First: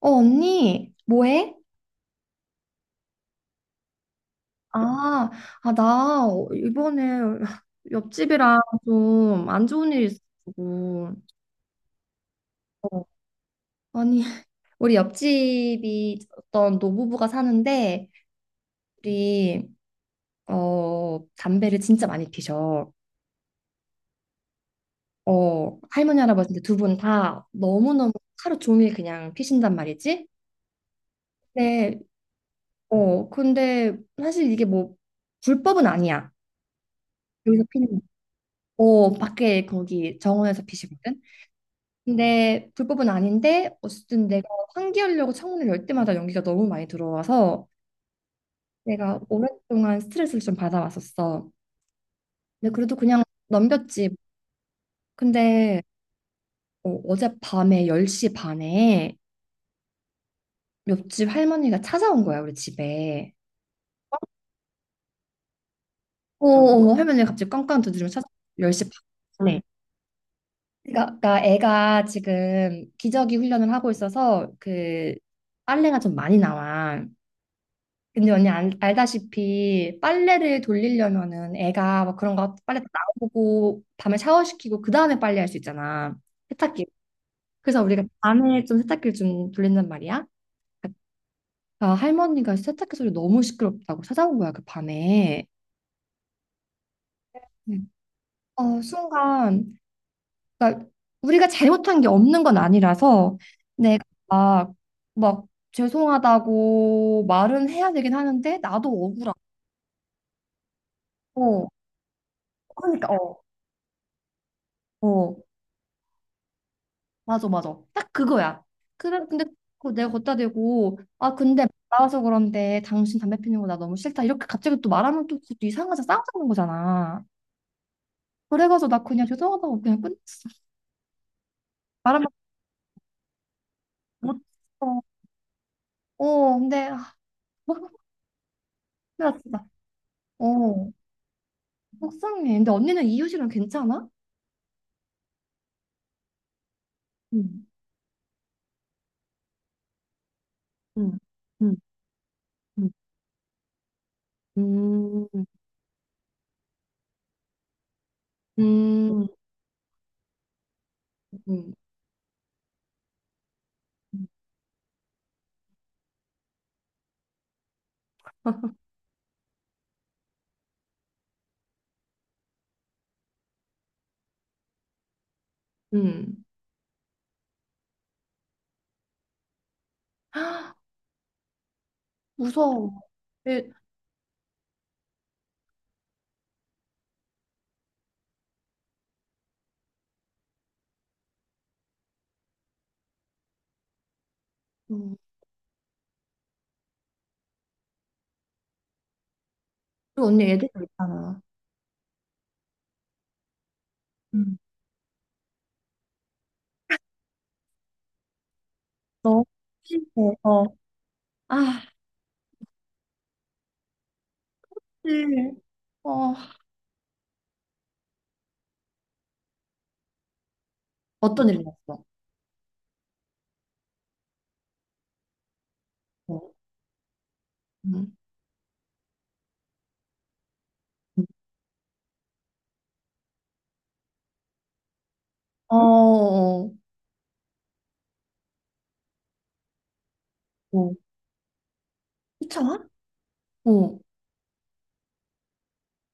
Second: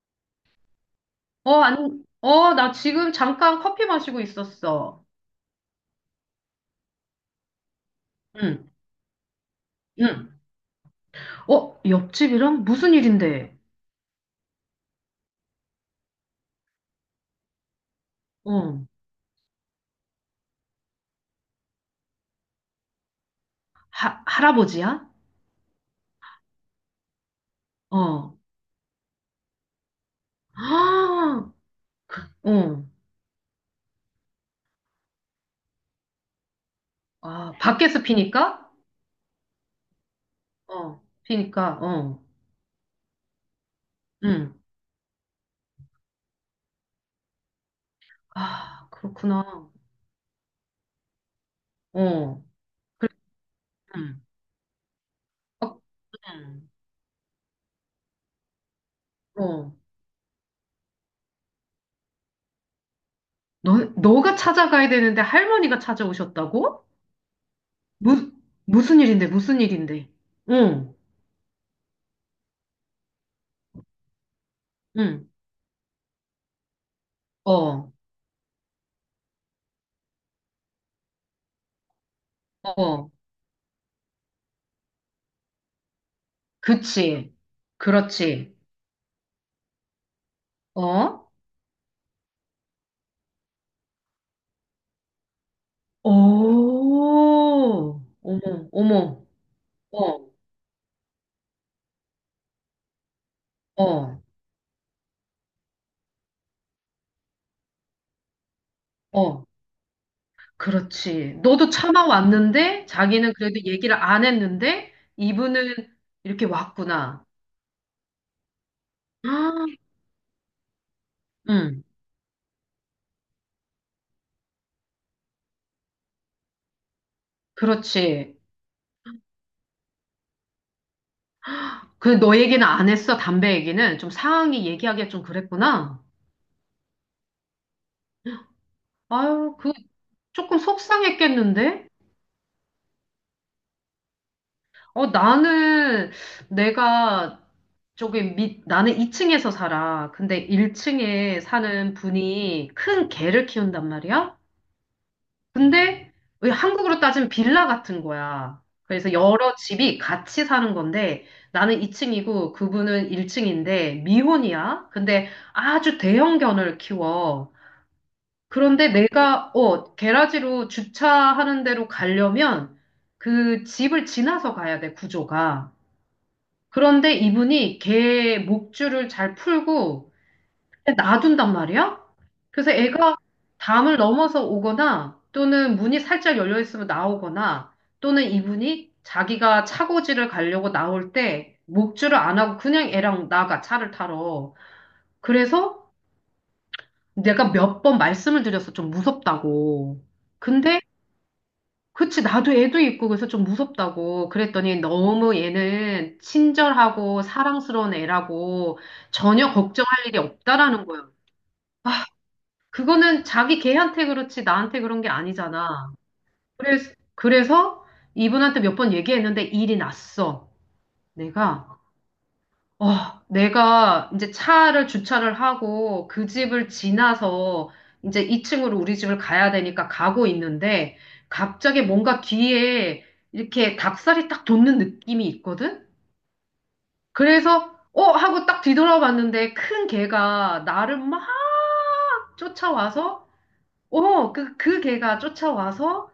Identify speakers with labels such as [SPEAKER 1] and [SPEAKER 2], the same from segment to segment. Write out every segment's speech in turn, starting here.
[SPEAKER 1] 어, 언니,
[SPEAKER 2] 어,
[SPEAKER 1] 뭐해?
[SPEAKER 2] 안, 어, 나 지금 잠깐 커피 마시고 있었어.
[SPEAKER 1] 아, 아, 나 이번에 옆집이랑
[SPEAKER 2] 응,
[SPEAKER 1] 좀 안 좋은 일이
[SPEAKER 2] 응.
[SPEAKER 1] 있어가지고.
[SPEAKER 2] 어, 옆집이랑 무슨
[SPEAKER 1] 어,
[SPEAKER 2] 일인데?
[SPEAKER 1] 아니, 우리 옆집이 어떤 노부부가 사는데,
[SPEAKER 2] 어,
[SPEAKER 1] 우리, 담배를 진짜 많이 피셔.
[SPEAKER 2] 할아버지야?
[SPEAKER 1] 할머니, 할아버지 두 분 다 너무너무
[SPEAKER 2] 어.
[SPEAKER 1] 하루 종일 그냥 피신단 말이지?
[SPEAKER 2] 아,
[SPEAKER 1] 네.
[SPEAKER 2] 어.
[SPEAKER 1] 근데 사실 이게 뭐, 불법은 아니야.
[SPEAKER 2] 아,
[SPEAKER 1] 여기서 피는 거.
[SPEAKER 2] 밖에서 피니까?
[SPEAKER 1] 밖에 거기 정원에서
[SPEAKER 2] 어,
[SPEAKER 1] 피시거든?
[SPEAKER 2] 피니까, 어.
[SPEAKER 1] 근데 불법은 아닌데 어쨌든 내가
[SPEAKER 2] 응.
[SPEAKER 1] 환기하려고 창문을 열 때마다 연기가 너무 많이 들어와서
[SPEAKER 2] 아,
[SPEAKER 1] 내가
[SPEAKER 2] 그렇구나.
[SPEAKER 1] 오랫동안 스트레스를 좀 받아왔었어.
[SPEAKER 2] 어.
[SPEAKER 1] 근데 그래도
[SPEAKER 2] 그래,
[SPEAKER 1] 그냥 넘겼지.
[SPEAKER 2] 응. 어,
[SPEAKER 1] 근데
[SPEAKER 2] 응.
[SPEAKER 1] 어젯밤에 10시 반에
[SPEAKER 2] 어.
[SPEAKER 1] 옆집 할머니가 찾아온 거야, 우리 집에.
[SPEAKER 2] 너가 찾아가야 되는데 할머니가 찾아오셨다고?
[SPEAKER 1] 할머니가 갑자기 깡깡 두드리면 찾아
[SPEAKER 2] 무,
[SPEAKER 1] 10시
[SPEAKER 2] 무슨 일인데, 무슨
[SPEAKER 1] 반에.
[SPEAKER 2] 일인데? 응,
[SPEAKER 1] 그러니까, 애가 지금 기저귀 훈련을 하고 있어서 그
[SPEAKER 2] 응.
[SPEAKER 1] 빨래가 좀 많이 나와.
[SPEAKER 2] 어,
[SPEAKER 1] 근데 언니 알다시피 빨래를 돌리려면은 애가 막 그런 거 빨래 다
[SPEAKER 2] 어.
[SPEAKER 1] 나오고 밤에 샤워시키고 그 다음에 빨래할 수 있잖아. 세탁기.
[SPEAKER 2] 그치.
[SPEAKER 1] 그래서 우리가
[SPEAKER 2] 그렇지.
[SPEAKER 1] 밤에 좀 세탁기를 좀 돌린단 말이야.
[SPEAKER 2] 어?
[SPEAKER 1] 아, 할머니가 세탁기 소리 너무 시끄럽다고 찾아온 거야 그 밤에.
[SPEAKER 2] 오,
[SPEAKER 1] 음.
[SPEAKER 2] 어머, 어머,
[SPEAKER 1] 순간
[SPEAKER 2] 어,
[SPEAKER 1] 그러니까 우리가 잘못한 게 없는 건 아니라서 내가
[SPEAKER 2] 어,
[SPEAKER 1] 막 죄송하다고 말은 해야 되긴 하는데 나도 억울하고.
[SPEAKER 2] 어. 그렇지. 너도 참아왔는데,
[SPEAKER 1] 그러니까,
[SPEAKER 2] 자기는
[SPEAKER 1] 어,
[SPEAKER 2] 그래도 얘기를 안 했는데,
[SPEAKER 1] 어.
[SPEAKER 2] 이분은 이렇게 왔구나.
[SPEAKER 1] 맞아, 맞아. 딱 그거야. 그래, 근데
[SPEAKER 2] 아,
[SPEAKER 1] 그거 내가 걷다 대고, 아, 근데
[SPEAKER 2] 응,
[SPEAKER 1] 나와서 그런데 당신 담배 피는 거 나 너무 싫다. 이렇게 갑자기 또 말하면 또 그것도 이상하자 싸우자는 거잖아.
[SPEAKER 2] 그렇지.
[SPEAKER 1] 그래가지고 나 그냥 죄송하다고 그냥 끝냈어.
[SPEAKER 2] 그
[SPEAKER 1] 말하면
[SPEAKER 2] 너 얘기는 안 했어, 담배 얘기는. 좀 상황이
[SPEAKER 1] 못했어.
[SPEAKER 2] 얘기하기가 좀 그랬구나.
[SPEAKER 1] 근데, 아, 뭐, 나
[SPEAKER 2] 아유,
[SPEAKER 1] 진짜.
[SPEAKER 2] 그 조금
[SPEAKER 1] 어,
[SPEAKER 2] 속상했겠는데?
[SPEAKER 1] 속상해. 근데 언니는 이웃이랑 괜찮아?
[SPEAKER 2] 어, 나는 내가
[SPEAKER 1] 응,
[SPEAKER 2] 나는 2층에서 살아. 근데
[SPEAKER 1] 응,
[SPEAKER 2] 1층에
[SPEAKER 1] 응,
[SPEAKER 2] 사는 분이
[SPEAKER 1] 응,
[SPEAKER 2] 큰 개를 키운단 말이야?
[SPEAKER 1] 음,
[SPEAKER 2] 근데 왜 한국으로 따지면 빌라 같은 거야. 그래서
[SPEAKER 1] 음,
[SPEAKER 2] 여러 집이 같이 사는 건데
[SPEAKER 1] 음,
[SPEAKER 2] 나는 2층이고 그분은 1층인데 미혼이야. 근데 아주 대형견을 키워. 그런데 내가 게라지로 주차하는 데로 가려면 그 집을 지나서 가야 돼, 구조가.
[SPEAKER 1] 음.
[SPEAKER 2] 그런데 이분이 개 목줄을 잘 풀고
[SPEAKER 1] 헉,
[SPEAKER 2] 놔둔단 말이야? 그래서
[SPEAKER 1] 무서워.
[SPEAKER 2] 애가
[SPEAKER 1] 애-
[SPEAKER 2] 담을 넘어서 오거나 또는 문이 살짝 열려 있으면 나오거나 또는 이분이 자기가 차고지를 가려고 나올 때 목줄을 안 하고 그냥 애랑 나가 차를 타러.
[SPEAKER 1] 음.
[SPEAKER 2] 그래서 내가 몇 번 말씀을 드려서 좀 무섭다고.
[SPEAKER 1] 그리고 언니 애들도
[SPEAKER 2] 근데
[SPEAKER 1] 있잖아.
[SPEAKER 2] 그치, 나도 애도 있고 그래서 좀 무섭다고 그랬더니 너무 얘는 친절하고 사랑스러운 애라고
[SPEAKER 1] 너무
[SPEAKER 2] 전혀 걱정할 일이
[SPEAKER 1] 힘들어.
[SPEAKER 2] 없다라는 거야.
[SPEAKER 1] 아,
[SPEAKER 2] 그거는 자기 걔한테 그렇지 나한테 그런 게
[SPEAKER 1] 사실,
[SPEAKER 2] 아니잖아.
[SPEAKER 1] 어,
[SPEAKER 2] 그래서, 이분한테 몇 번 얘기했는데 일이 났어.
[SPEAKER 1] 어떤
[SPEAKER 2] 내가,
[SPEAKER 1] 일이었어?
[SPEAKER 2] 내가 이제 차를 주차를 하고 그
[SPEAKER 1] 어,
[SPEAKER 2] 집을 지나서
[SPEAKER 1] 음.
[SPEAKER 2] 이제 2층으로 우리 집을 가야 되니까 가고 있는데 갑자기 뭔가 뒤에 이렇게 닭살이 딱 돋는 느낌이
[SPEAKER 1] 어,
[SPEAKER 2] 있거든?
[SPEAKER 1] 어,
[SPEAKER 2] 그래서, 어? 하고 딱 뒤돌아봤는데 큰 개가
[SPEAKER 1] 어.
[SPEAKER 2] 나를 막
[SPEAKER 1] 쫓아,
[SPEAKER 2] 쫓아와서
[SPEAKER 1] 어,
[SPEAKER 2] 오, 그 개가 쫓아와서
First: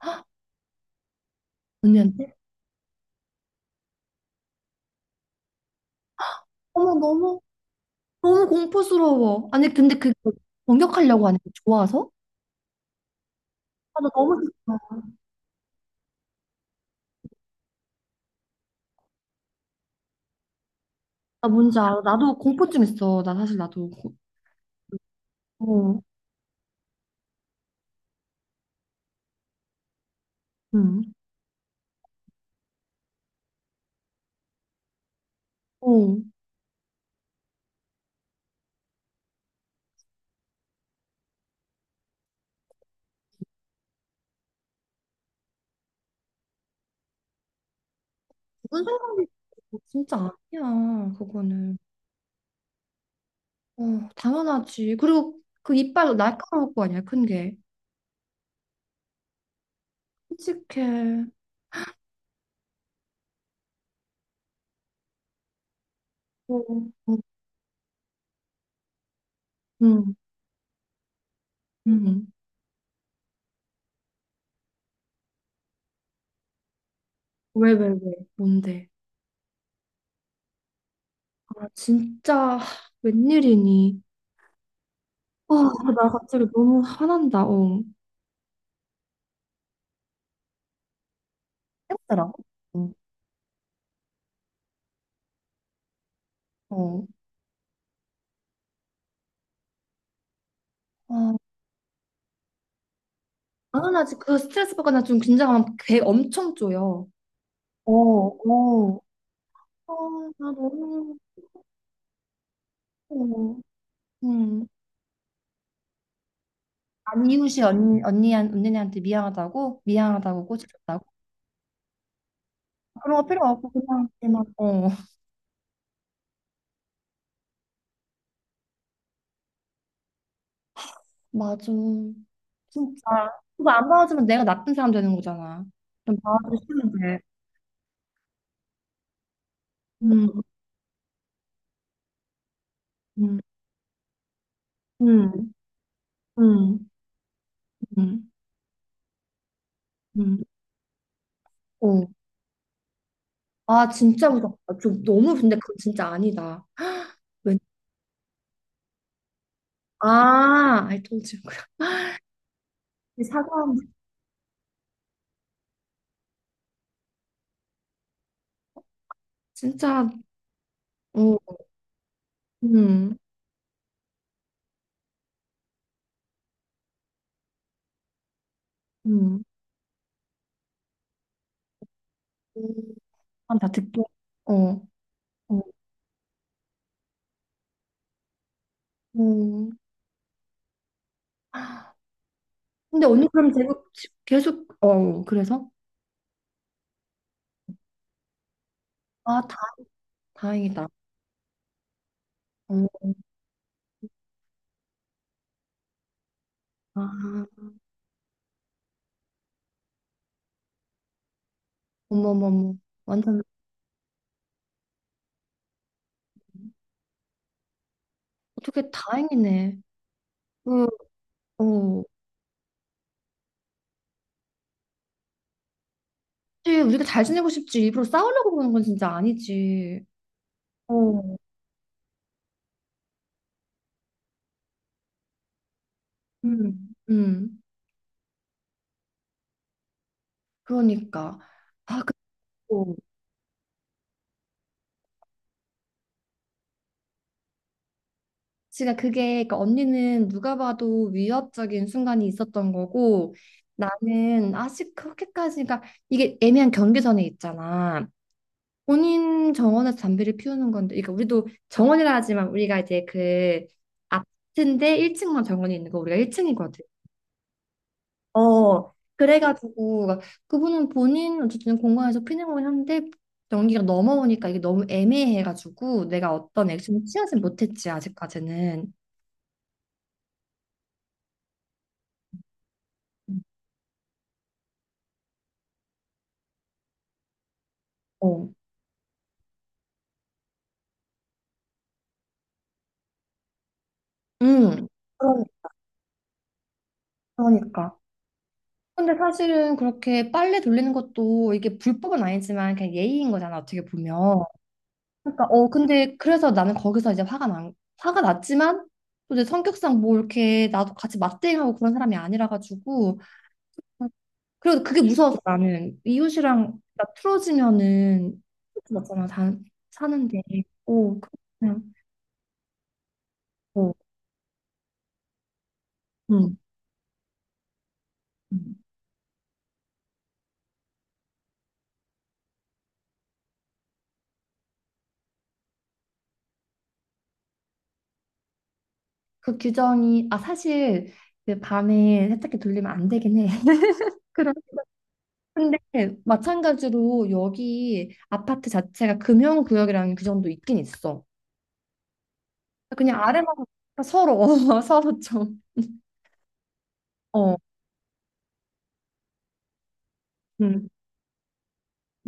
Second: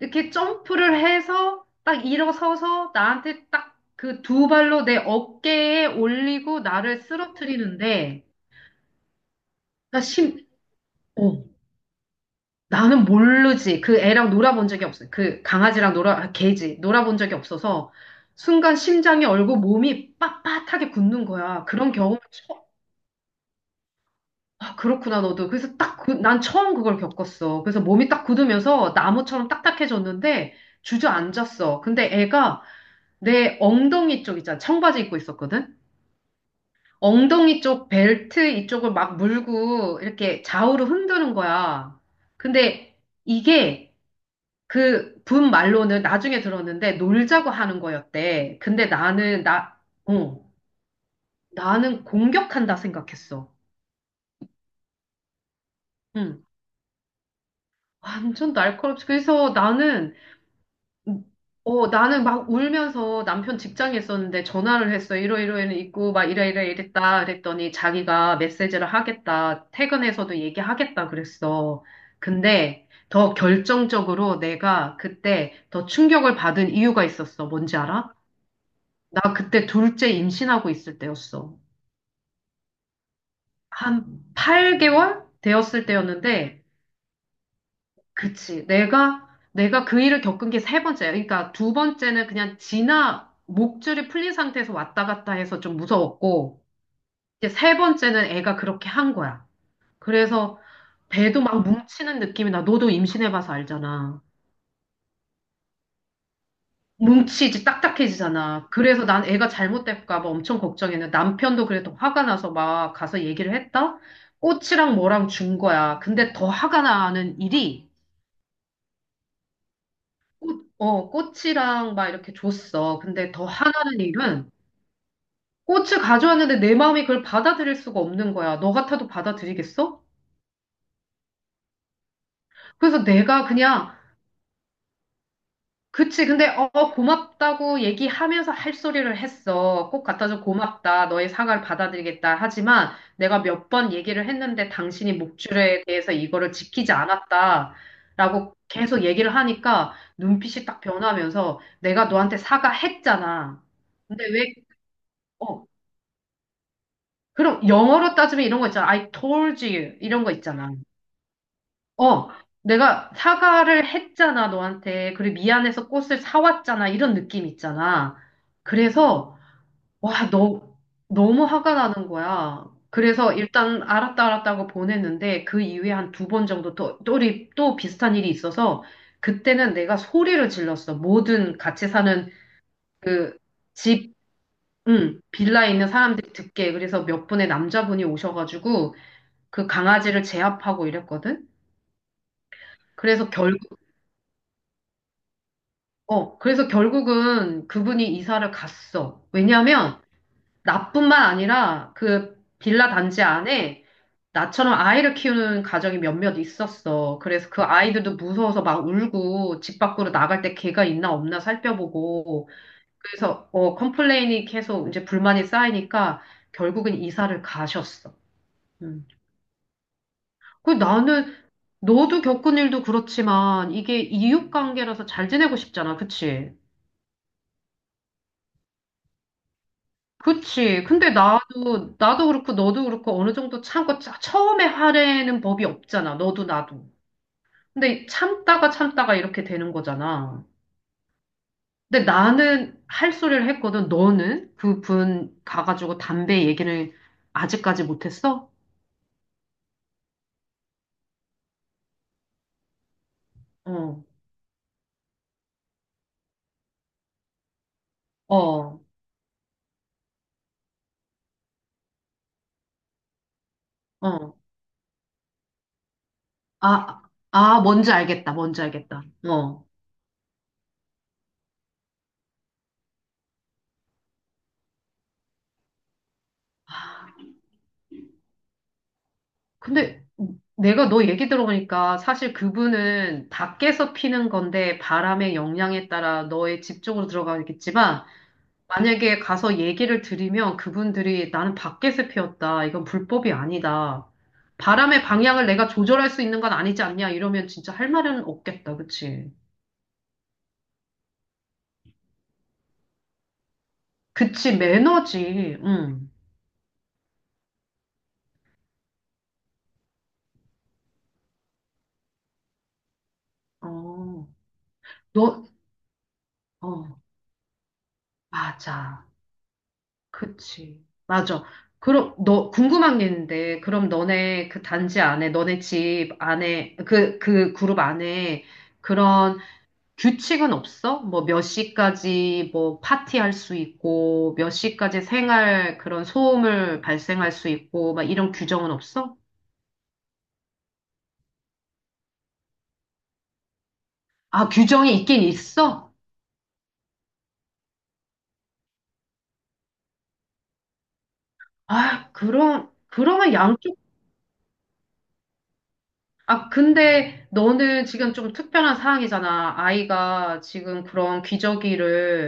[SPEAKER 2] 이렇게 점프를 해서 딱
[SPEAKER 1] 언니한테?
[SPEAKER 2] 일어서서 나한테 딱 그 두 발로 내 어깨에 올리고
[SPEAKER 1] 어머,
[SPEAKER 2] 나를
[SPEAKER 1] 너무,
[SPEAKER 2] 쓰러뜨리는데
[SPEAKER 1] 너무 공포스러워. 아니, 근데
[SPEAKER 2] 나
[SPEAKER 1] 그
[SPEAKER 2] 심,
[SPEAKER 1] 공격하려고 하는
[SPEAKER 2] 어,
[SPEAKER 1] 게 좋아서?
[SPEAKER 2] 나는 모르지. 그
[SPEAKER 1] 아, 나
[SPEAKER 2] 애랑
[SPEAKER 1] 너무
[SPEAKER 2] 놀아본 적이
[SPEAKER 1] 좋다.
[SPEAKER 2] 없어요. 그 강아지랑 놀아, 아, 개지. 놀아본 적이 없어서 순간 심장이 얼고 몸이 빳빳하게 굳는
[SPEAKER 1] 나
[SPEAKER 2] 거야.
[SPEAKER 1] 뭔지
[SPEAKER 2] 그런
[SPEAKER 1] 알아.
[SPEAKER 2] 경험을,
[SPEAKER 1] 나도
[SPEAKER 2] 처-
[SPEAKER 1] 공포증 있어. 나 사실 나도.
[SPEAKER 2] 아, 그렇구나, 너도. 그래서 딱,
[SPEAKER 1] 어,
[SPEAKER 2] 난 처음 그걸 겪었어. 그래서 몸이 딱 굳으면서 나무처럼 딱딱해졌는데
[SPEAKER 1] 응.
[SPEAKER 2] 주저앉았어. 근데 애가 내 엉덩이 쪽 있잖아. 청바지 입고 있었거든?
[SPEAKER 1] 어. 무슨
[SPEAKER 2] 엉덩이 쪽 벨트 이쪽을 막 물고 이렇게 좌우로 흔드는 거야. 근데 이게 그 분 말로는 나중에 들었는데 놀자고 하는 거였대. 근데
[SPEAKER 1] 생각이 들어? 진짜
[SPEAKER 2] 어,
[SPEAKER 1] 아니야, 그거는.
[SPEAKER 2] 나는 공격한다 생각했어.
[SPEAKER 1] 어, 당연하지. 그리고 그 이빨
[SPEAKER 2] 응.
[SPEAKER 1] 날카로울 거 아니야, 큰 게.
[SPEAKER 2] 완전 날카롭지. 그래서 나는
[SPEAKER 1] 끔찍해.
[SPEAKER 2] 어, 나는 막 울면서 남편 직장에 있었는데 전화를 했어. 이러이러해는 있고, 막
[SPEAKER 1] 어,
[SPEAKER 2] 이래이래
[SPEAKER 1] 어,
[SPEAKER 2] 이랬다. 그랬더니 자기가 메시지를 하겠다.
[SPEAKER 1] 응,
[SPEAKER 2] 퇴근해서도 얘기하겠다. 그랬어.
[SPEAKER 1] 응.
[SPEAKER 2] 근데 더 결정적으로 내가 그때 더 충격을 받은 이유가 있었어.
[SPEAKER 1] 왜,
[SPEAKER 2] 뭔지
[SPEAKER 1] 왜, 왜?
[SPEAKER 2] 알아?
[SPEAKER 1] 뭔데?
[SPEAKER 2] 나 그때 둘째 임신하고 있을 때였어.
[SPEAKER 1] 아, 진짜, 웬일이니?
[SPEAKER 2] 한 8개월
[SPEAKER 1] 아,
[SPEAKER 2] 되었을
[SPEAKER 1] 아, 나 갑자기
[SPEAKER 2] 때였는데,
[SPEAKER 1] 너무 화난다, 어.
[SPEAKER 2] 그치. 내가 그 일을 겪은 게 세 번째야. 그러니까 두 번째는
[SPEAKER 1] 힘들어.
[SPEAKER 2] 그냥
[SPEAKER 1] 응.
[SPEAKER 2] 지나 목줄이 풀린 상태에서 왔다 갔다 해서 좀 무서웠고,
[SPEAKER 1] 어.
[SPEAKER 2] 이제 세 번째는 애가 그렇게 한 거야. 그래서
[SPEAKER 1] 아,
[SPEAKER 2] 배도 막 뭉치는 느낌이 나. 너도 임신해봐서
[SPEAKER 1] 나는 아직
[SPEAKER 2] 알잖아.
[SPEAKER 1] 그 스트레스 받거나 좀 긴장하면 배 엄청 쪼여.
[SPEAKER 2] 뭉치지,
[SPEAKER 1] 어,
[SPEAKER 2] 딱딱해지잖아.
[SPEAKER 1] 어.
[SPEAKER 2] 그래서 난 애가
[SPEAKER 1] 아,
[SPEAKER 2] 잘못될까 봐
[SPEAKER 1] 나
[SPEAKER 2] 엄청 걱정했는데
[SPEAKER 1] 너무
[SPEAKER 2] 남편도 그래도 화가 나서 막 가서 얘기를
[SPEAKER 1] 힘들어.
[SPEAKER 2] 했다?
[SPEAKER 1] 음.
[SPEAKER 2] 꽃이랑 뭐랑 준 거야. 근데 더 화가
[SPEAKER 1] 아니,
[SPEAKER 2] 나는
[SPEAKER 1] 이웃이
[SPEAKER 2] 일이
[SPEAKER 1] 언니한테 미안하다고? 미안하다고
[SPEAKER 2] 꽃,
[SPEAKER 1] 꼬집혔다고?
[SPEAKER 2] 어, 꽃이랑 막 이렇게 줬어.
[SPEAKER 1] 그런 거
[SPEAKER 2] 근데
[SPEAKER 1] 필요
[SPEAKER 2] 더
[SPEAKER 1] 없고,
[SPEAKER 2] 화나는
[SPEAKER 1] 그냥, 그냥,
[SPEAKER 2] 일은
[SPEAKER 1] 어.
[SPEAKER 2] 꽃을 가져왔는데 내 마음이 그걸 받아들일 수가 없는 거야. 너 같아도 받아들이겠어?
[SPEAKER 1] 맞아. 진짜.
[SPEAKER 2] 그래서 내가
[SPEAKER 1] 그거 안
[SPEAKER 2] 그냥,
[SPEAKER 1] 봐주면 내가 나쁜 사람 되는 거잖아. 좀
[SPEAKER 2] 그치. 근데,
[SPEAKER 1] 봐주시면 돼.
[SPEAKER 2] 고맙다고 얘기하면서 할 소리를 했어. 꽃 갖다
[SPEAKER 1] 음,
[SPEAKER 2] 줘 고맙다. 너의 사과를 받아들이겠다. 하지만
[SPEAKER 1] 음,
[SPEAKER 2] 내가 몇 번 얘기를 했는데 당신이
[SPEAKER 1] 음,
[SPEAKER 2] 목줄에 대해서 이거를
[SPEAKER 1] 음,
[SPEAKER 2] 지키지 않았다.
[SPEAKER 1] 음,
[SPEAKER 2] 라고 계속 얘기를 하니까
[SPEAKER 1] 음.
[SPEAKER 2] 눈빛이 딱 변하면서 내가
[SPEAKER 1] 어.
[SPEAKER 2] 너한테 사과했잖아.
[SPEAKER 1] 아,
[SPEAKER 2] 근데
[SPEAKER 1] 진짜
[SPEAKER 2] 왜,
[SPEAKER 1] 무섭다. 좀 너무 근데
[SPEAKER 2] 어,
[SPEAKER 1] 그건 진짜 아니다. 왜?
[SPEAKER 2] 그럼 영어로 따지면 이런 거 있잖아. I told you. 이런 거 있잖아.
[SPEAKER 1] 아, I told you.
[SPEAKER 2] 어, 내가
[SPEAKER 1] 사과함.
[SPEAKER 2] 사과를 했잖아, 너한테. 그리고 미안해서 꽃을 사왔잖아. 이런 느낌 있잖아. 그래서,
[SPEAKER 1] 진짜.
[SPEAKER 2] 와, 너,
[SPEAKER 1] 어,
[SPEAKER 2] 너무 화가 나는 거야.
[SPEAKER 1] 음,
[SPEAKER 2] 그래서 일단 알았다, 알았다고 보냈는데, 그 이후에 한 두 번 정도 우리 또 비슷한 일이 있어서,
[SPEAKER 1] 음.
[SPEAKER 2] 그때는 내가 소리를 질렀어. 모든 같이 사는
[SPEAKER 1] 음,
[SPEAKER 2] 그
[SPEAKER 1] 다 듣게.
[SPEAKER 2] 집,
[SPEAKER 1] 어,
[SPEAKER 2] 응,
[SPEAKER 1] 어,
[SPEAKER 2] 빌라에 있는 사람들이 듣게. 그래서 몇 분의 남자분이 오셔가지고, 그
[SPEAKER 1] 음.
[SPEAKER 2] 강아지를 제압하고 이랬거든.
[SPEAKER 1] 근데 언니
[SPEAKER 2] 그래서
[SPEAKER 1] 그럼
[SPEAKER 2] 결국,
[SPEAKER 1] 계속, 그래서?
[SPEAKER 2] 그래서 결국은 그분이 이사를 갔어.
[SPEAKER 1] 아,
[SPEAKER 2] 왜냐면
[SPEAKER 1] 다행이다.
[SPEAKER 2] 나뿐만 아니라 그
[SPEAKER 1] 어,
[SPEAKER 2] 빌라 단지 안에 나처럼 아이를 키우는 가정이 몇몇
[SPEAKER 1] 아,
[SPEAKER 2] 있었어. 그래서 그 아이들도 무서워서 막 울고 집 밖으로 나갈 때 개가 있나 없나 살펴보고
[SPEAKER 1] 어머머머. 완전.
[SPEAKER 2] 그래서 컴플레인이 계속 이제 불만이 쌓이니까 결국은 이사를 가셨어.
[SPEAKER 1] 어떻게
[SPEAKER 2] 음.
[SPEAKER 1] 다행이네.
[SPEAKER 2] 그 나는
[SPEAKER 1] 그, 어.
[SPEAKER 2] 너도 겪은 일도 그렇지만 이게 이웃 관계라서 잘 지내고 싶잖아. 그치?
[SPEAKER 1] 사실 우리가 잘 지내고 싶지 일부러 싸우려고 그러는 건 진짜 아니지.
[SPEAKER 2] 그치. 근데
[SPEAKER 1] 어,
[SPEAKER 2] 나도 그렇고 너도 그렇고 어느 정도 참고 처음에 화내는 법이 없잖아. 너도 나도.
[SPEAKER 1] 음.
[SPEAKER 2] 근데 참다가 참다가 이렇게 되는 거잖아.
[SPEAKER 1] 그러니까.
[SPEAKER 2] 근데 나는
[SPEAKER 1] 어,
[SPEAKER 2] 할 소리를 했거든. 너는? 그분 가가지고 담배 얘기를 아직까지 못했어?
[SPEAKER 1] 제가 그게 그러니까 언니는 누가 봐도 위협적인 순간이 있었던 거고
[SPEAKER 2] 어,
[SPEAKER 1] 나는 아직 그렇게까지 가 이게 애매한 경계선에 있잖아.
[SPEAKER 2] 어,
[SPEAKER 1] 본인 정원에서 담배를 피우는 건데 그러니까 우리도 정원이라 하지만 우리가 이제 그
[SPEAKER 2] 어.
[SPEAKER 1] 아파트인데 1층만 정원이 있는 거 우리가 1층이거든.
[SPEAKER 2] 아, 아, 뭔지 알겠다. 뭔지 알겠다. 어.
[SPEAKER 1] 그래가지고 그분은 본인 어쨌든 공항에서 피는공을 하는데 연기가 넘어오니까 이게 너무 애매해가지고 내가 어떤 액션을
[SPEAKER 2] 아.
[SPEAKER 1] 취하진 못했지 아직까지는.
[SPEAKER 2] 근데 내가 너 얘기 들어보니까 사실 그분은 밖에서 피는 건데 바람의 영향에 따라 너의 집 쪽으로 들어가겠지만
[SPEAKER 1] 어,
[SPEAKER 2] 만약에 가서 얘기를 드리면 그분들이 나는 밖에서 피웠다. 이건 불법이 아니다.
[SPEAKER 1] 음.
[SPEAKER 2] 바람의
[SPEAKER 1] 그러-
[SPEAKER 2] 방향을 내가 조절할 수 있는 건 아니지 않냐 이러면 진짜 할
[SPEAKER 1] 그러니까.
[SPEAKER 2] 말은 없겠다.
[SPEAKER 1] 근데
[SPEAKER 2] 그치?
[SPEAKER 1] 사실은 그렇게 빨래 돌리는 것도 이게 불법은 아니지만 그냥 예의인 거잖아 어떻게 보면.
[SPEAKER 2] 그치,
[SPEAKER 1] 그러니까
[SPEAKER 2] 매너지. 응.
[SPEAKER 1] 근데 그래서 나는 거기서 이제 화가 났지만 또 이제 성격상 뭐 이렇게 나도 같이 맞대응하고 그런 사람이 아니라 가지고.
[SPEAKER 2] 어,
[SPEAKER 1] 그리고 그게 무서워서
[SPEAKER 2] 너,
[SPEAKER 1] 나는 이웃이랑
[SPEAKER 2] 어,
[SPEAKER 1] 나 틀어지면은
[SPEAKER 2] 맞아.
[SPEAKER 1] 맞잖아 다 사는데.
[SPEAKER 2] 그치.
[SPEAKER 1] 오.
[SPEAKER 2] 맞아.
[SPEAKER 1] 그냥.
[SPEAKER 2] 그럼, 너, 궁금한 게 있는데,
[SPEAKER 1] 어,
[SPEAKER 2] 그럼 너네 그 단지 안에, 너네 집
[SPEAKER 1] 음.
[SPEAKER 2] 안에, 그 그룹 안에
[SPEAKER 1] 음.
[SPEAKER 2] 그런 규칙은 없어? 뭐 몇 시까지 뭐 파티할 수 있고, 몇 시까지 생활 그런 소음을 발생할 수 있고, 막 이런 규정은 없어?
[SPEAKER 1] 그 규정이 아 사실 그 밤에 세탁기 돌리면 안 되긴 해.
[SPEAKER 2] 아,
[SPEAKER 1] 그런.
[SPEAKER 2] 규정이 있긴
[SPEAKER 1] 근데
[SPEAKER 2] 있어?
[SPEAKER 1] 마찬가지로 여기 아파트 자체가 금형구역이라는 규정도 있긴 있어.
[SPEAKER 2] 아, 그럼,
[SPEAKER 1] 그냥
[SPEAKER 2] 그러면
[SPEAKER 1] 아래만
[SPEAKER 2] 양쪽.
[SPEAKER 1] 서로 서로 좀.
[SPEAKER 2] 아, 근데
[SPEAKER 1] 어.
[SPEAKER 2] 너는 지금 좀 특별한 상황이잖아. 아이가 지금
[SPEAKER 1] 음.
[SPEAKER 2] 그런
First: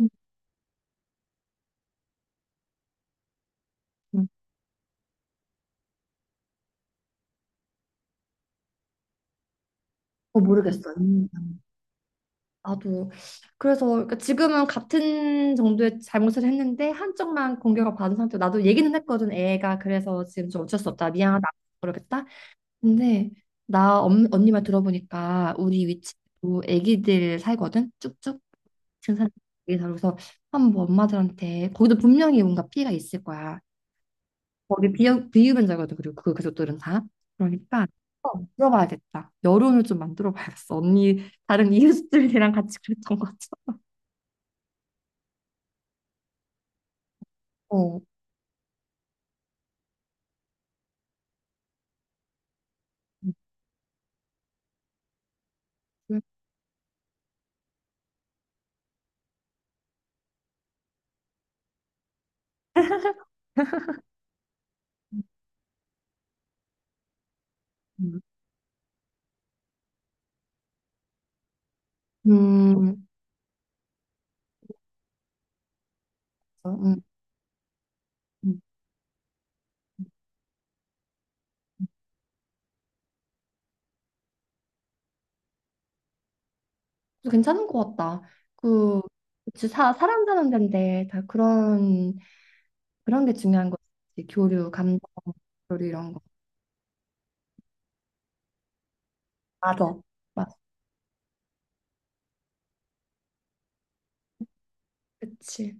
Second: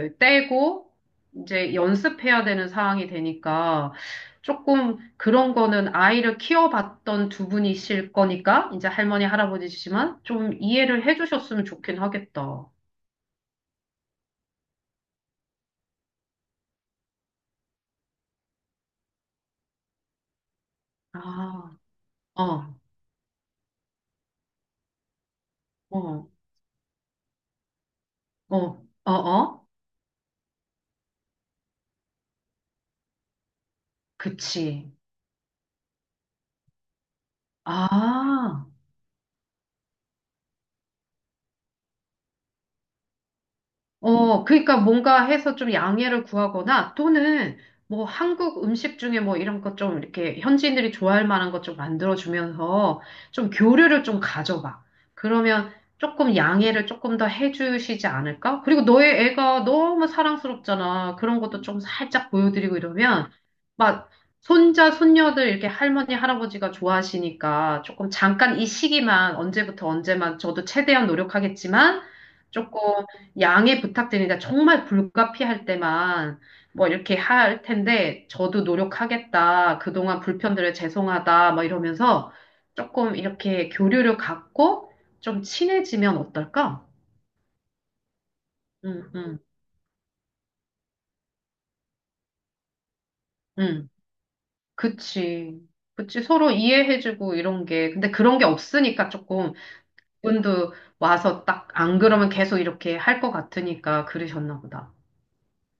[SPEAKER 1] 음.
[SPEAKER 2] 떼고 이제 연습해야 되는 상황이 되니까
[SPEAKER 1] 음.
[SPEAKER 2] 조금 그런 거는 아이를 키워봤던 두 분이실 거니까 이제 할머니, 할아버지시지만
[SPEAKER 1] 어,
[SPEAKER 2] 좀
[SPEAKER 1] 모르겠어.
[SPEAKER 2] 이해를
[SPEAKER 1] 음.
[SPEAKER 2] 해주셨으면 좋긴 하겠다.
[SPEAKER 1] 나도 그래서 그러니까 지금은 같은 정도의 잘못을 했는데 한쪽만 공격을 받은 상태로 나도 얘기는 했거든 애가 그래서 지금 좀 어쩔 수 없다 미안하다
[SPEAKER 2] 아,
[SPEAKER 1] 그러겠다.
[SPEAKER 2] 어,
[SPEAKER 1] 근데 나 언니 말 들어보니까 우리
[SPEAKER 2] 어,
[SPEAKER 1] 위치도 애기들 살거든 쭉쭉
[SPEAKER 2] 어, 어,
[SPEAKER 1] 증산
[SPEAKER 2] 어,
[SPEAKER 1] 애기들 살고. 그래서 한번 엄마들한테 거기도 분명히 뭔가 피해가 있을 거야. 거기
[SPEAKER 2] 그치.
[SPEAKER 1] 비유변자거든 그리고 그 가족들은 다. 그러니까 어,
[SPEAKER 2] 아.
[SPEAKER 1] 물어봐야겠다 여론을 좀 만들어 봐야겠어 언니 다른 이웃들이랑 같이 그랬던 것 같아.
[SPEAKER 2] 어, 그러니까 뭔가 해서 좀 양해를 구하거나 또는
[SPEAKER 1] 어.
[SPEAKER 2] 뭐 한국 음식 중에 뭐 이런 것 좀 이렇게 현지인들이 좋아할 만한 것 좀 만들어주면서 좀 교류를 좀 가져봐. 그러면
[SPEAKER 1] 음,
[SPEAKER 2] 조금 양해를 조금 더 해주시지 않을까? 그리고 너의 애가 너무 사랑스럽잖아. 그런 것도 좀 살짝 보여드리고 이러면 막 손자,
[SPEAKER 1] 음,
[SPEAKER 2] 손녀들 이렇게 할머니, 할아버지가 좋아하시니까 조금
[SPEAKER 1] 음,
[SPEAKER 2] 잠깐 이 시기만 언제부터 언제만 저도 최대한 노력하겠지만
[SPEAKER 1] 그
[SPEAKER 2] 조금
[SPEAKER 1] 래
[SPEAKER 2] 양해 부탁드립니다. 정말 불가피할 때만 뭐
[SPEAKER 1] 음,
[SPEAKER 2] 이렇게 할 텐데
[SPEAKER 1] 음.
[SPEAKER 2] 저도 노력하겠다. 그동안 불편드려 죄송하다. 뭐 이러면서 조금 이렇게 교류를 갖고 좀 친해지면 어떨까?
[SPEAKER 1] 괜찮은 것 같다. 그,
[SPEAKER 2] 응, 응,
[SPEAKER 1] 그치, 사람 사는 데인데 다 그런, 그런 게 중요한
[SPEAKER 2] 응.
[SPEAKER 1] 거지. 교류, 감정,
[SPEAKER 2] 그치.
[SPEAKER 1] 교류 이런 거.
[SPEAKER 2] 그치. 서로 이해해주고 이런 게. 근데 그런 게 없으니까 조금
[SPEAKER 1] 맞아. 맞아.
[SPEAKER 2] 분도 와서 딱 안 그러면 계속 이렇게 할 것 같으니까 그러셨나 보다.
[SPEAKER 1] 그치.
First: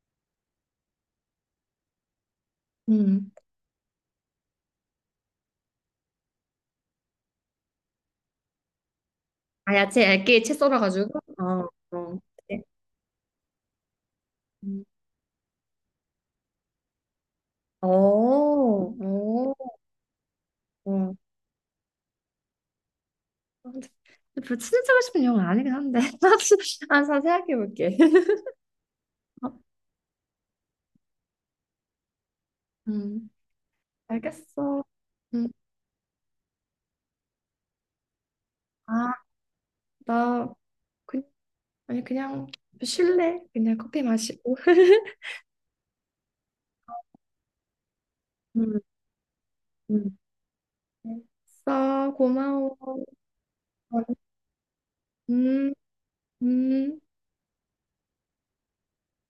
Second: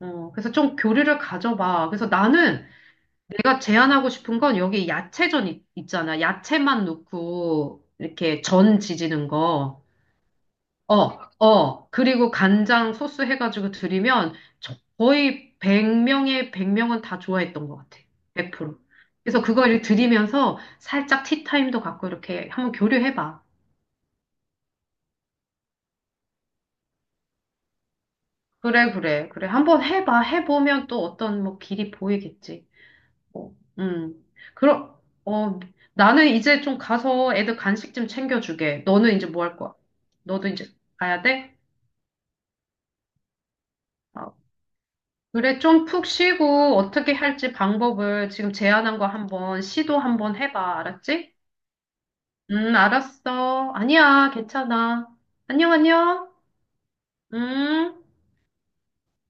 [SPEAKER 2] 어, 그래서 좀 교류를 가져봐. 그래서 나는
[SPEAKER 1] 음.
[SPEAKER 2] 내가 제안하고 싶은 건 여기 야채전 있잖아. 야채만 넣고 이렇게 전 지지는 거.
[SPEAKER 1] 아야, 채 얇게 채 썰어가지고.
[SPEAKER 2] 어,
[SPEAKER 1] 어,
[SPEAKER 2] 어.
[SPEAKER 1] 어.
[SPEAKER 2] 그리고
[SPEAKER 1] 네.
[SPEAKER 2] 간장 소스 해가지고 드리면
[SPEAKER 1] 음.
[SPEAKER 2] 거의 1 0 0명의 100명은 다 좋아했던 것
[SPEAKER 1] 어,
[SPEAKER 2] 같아. 100%. 그래서
[SPEAKER 1] 어,
[SPEAKER 2] 그거를 드리면서
[SPEAKER 1] 어.
[SPEAKER 2] 살짝 티타임도 갖고 이렇게 한번 교류해봐.
[SPEAKER 1] 별로 친해지고 싶은 영화 아니긴 한데. 아, 자, 생각해볼게.
[SPEAKER 2] 그래, 그래, 그래. 한번 해봐. 해보면 또 어떤 뭐 길이 보이겠지.
[SPEAKER 1] 음.
[SPEAKER 2] 음.
[SPEAKER 1] 알겠어.
[SPEAKER 2] 그럼,
[SPEAKER 1] 음.
[SPEAKER 2] 어, 나는 이제 좀 가서 애들 간식 좀 챙겨주게.
[SPEAKER 1] 아,
[SPEAKER 2] 너는 이제 뭐 할 거야? 너도
[SPEAKER 1] 나
[SPEAKER 2] 이제
[SPEAKER 1] 그,
[SPEAKER 2] 가야 돼?
[SPEAKER 1] 아니 그냥 쉴래? 그냥 커피
[SPEAKER 2] 어,
[SPEAKER 1] 마시고.
[SPEAKER 2] 그래, 좀 푹 쉬고 어떻게 할지 방법을 지금
[SPEAKER 1] 음,
[SPEAKER 2] 제안한 거 한번 시도
[SPEAKER 1] 음.
[SPEAKER 2] 한번 해봐. 알았지?
[SPEAKER 1] 알았어, 고마워.
[SPEAKER 2] 알았어. 아니야, 괜찮아.
[SPEAKER 1] 음,
[SPEAKER 2] 안녕, 안녕.
[SPEAKER 1] 음.
[SPEAKER 2] 음.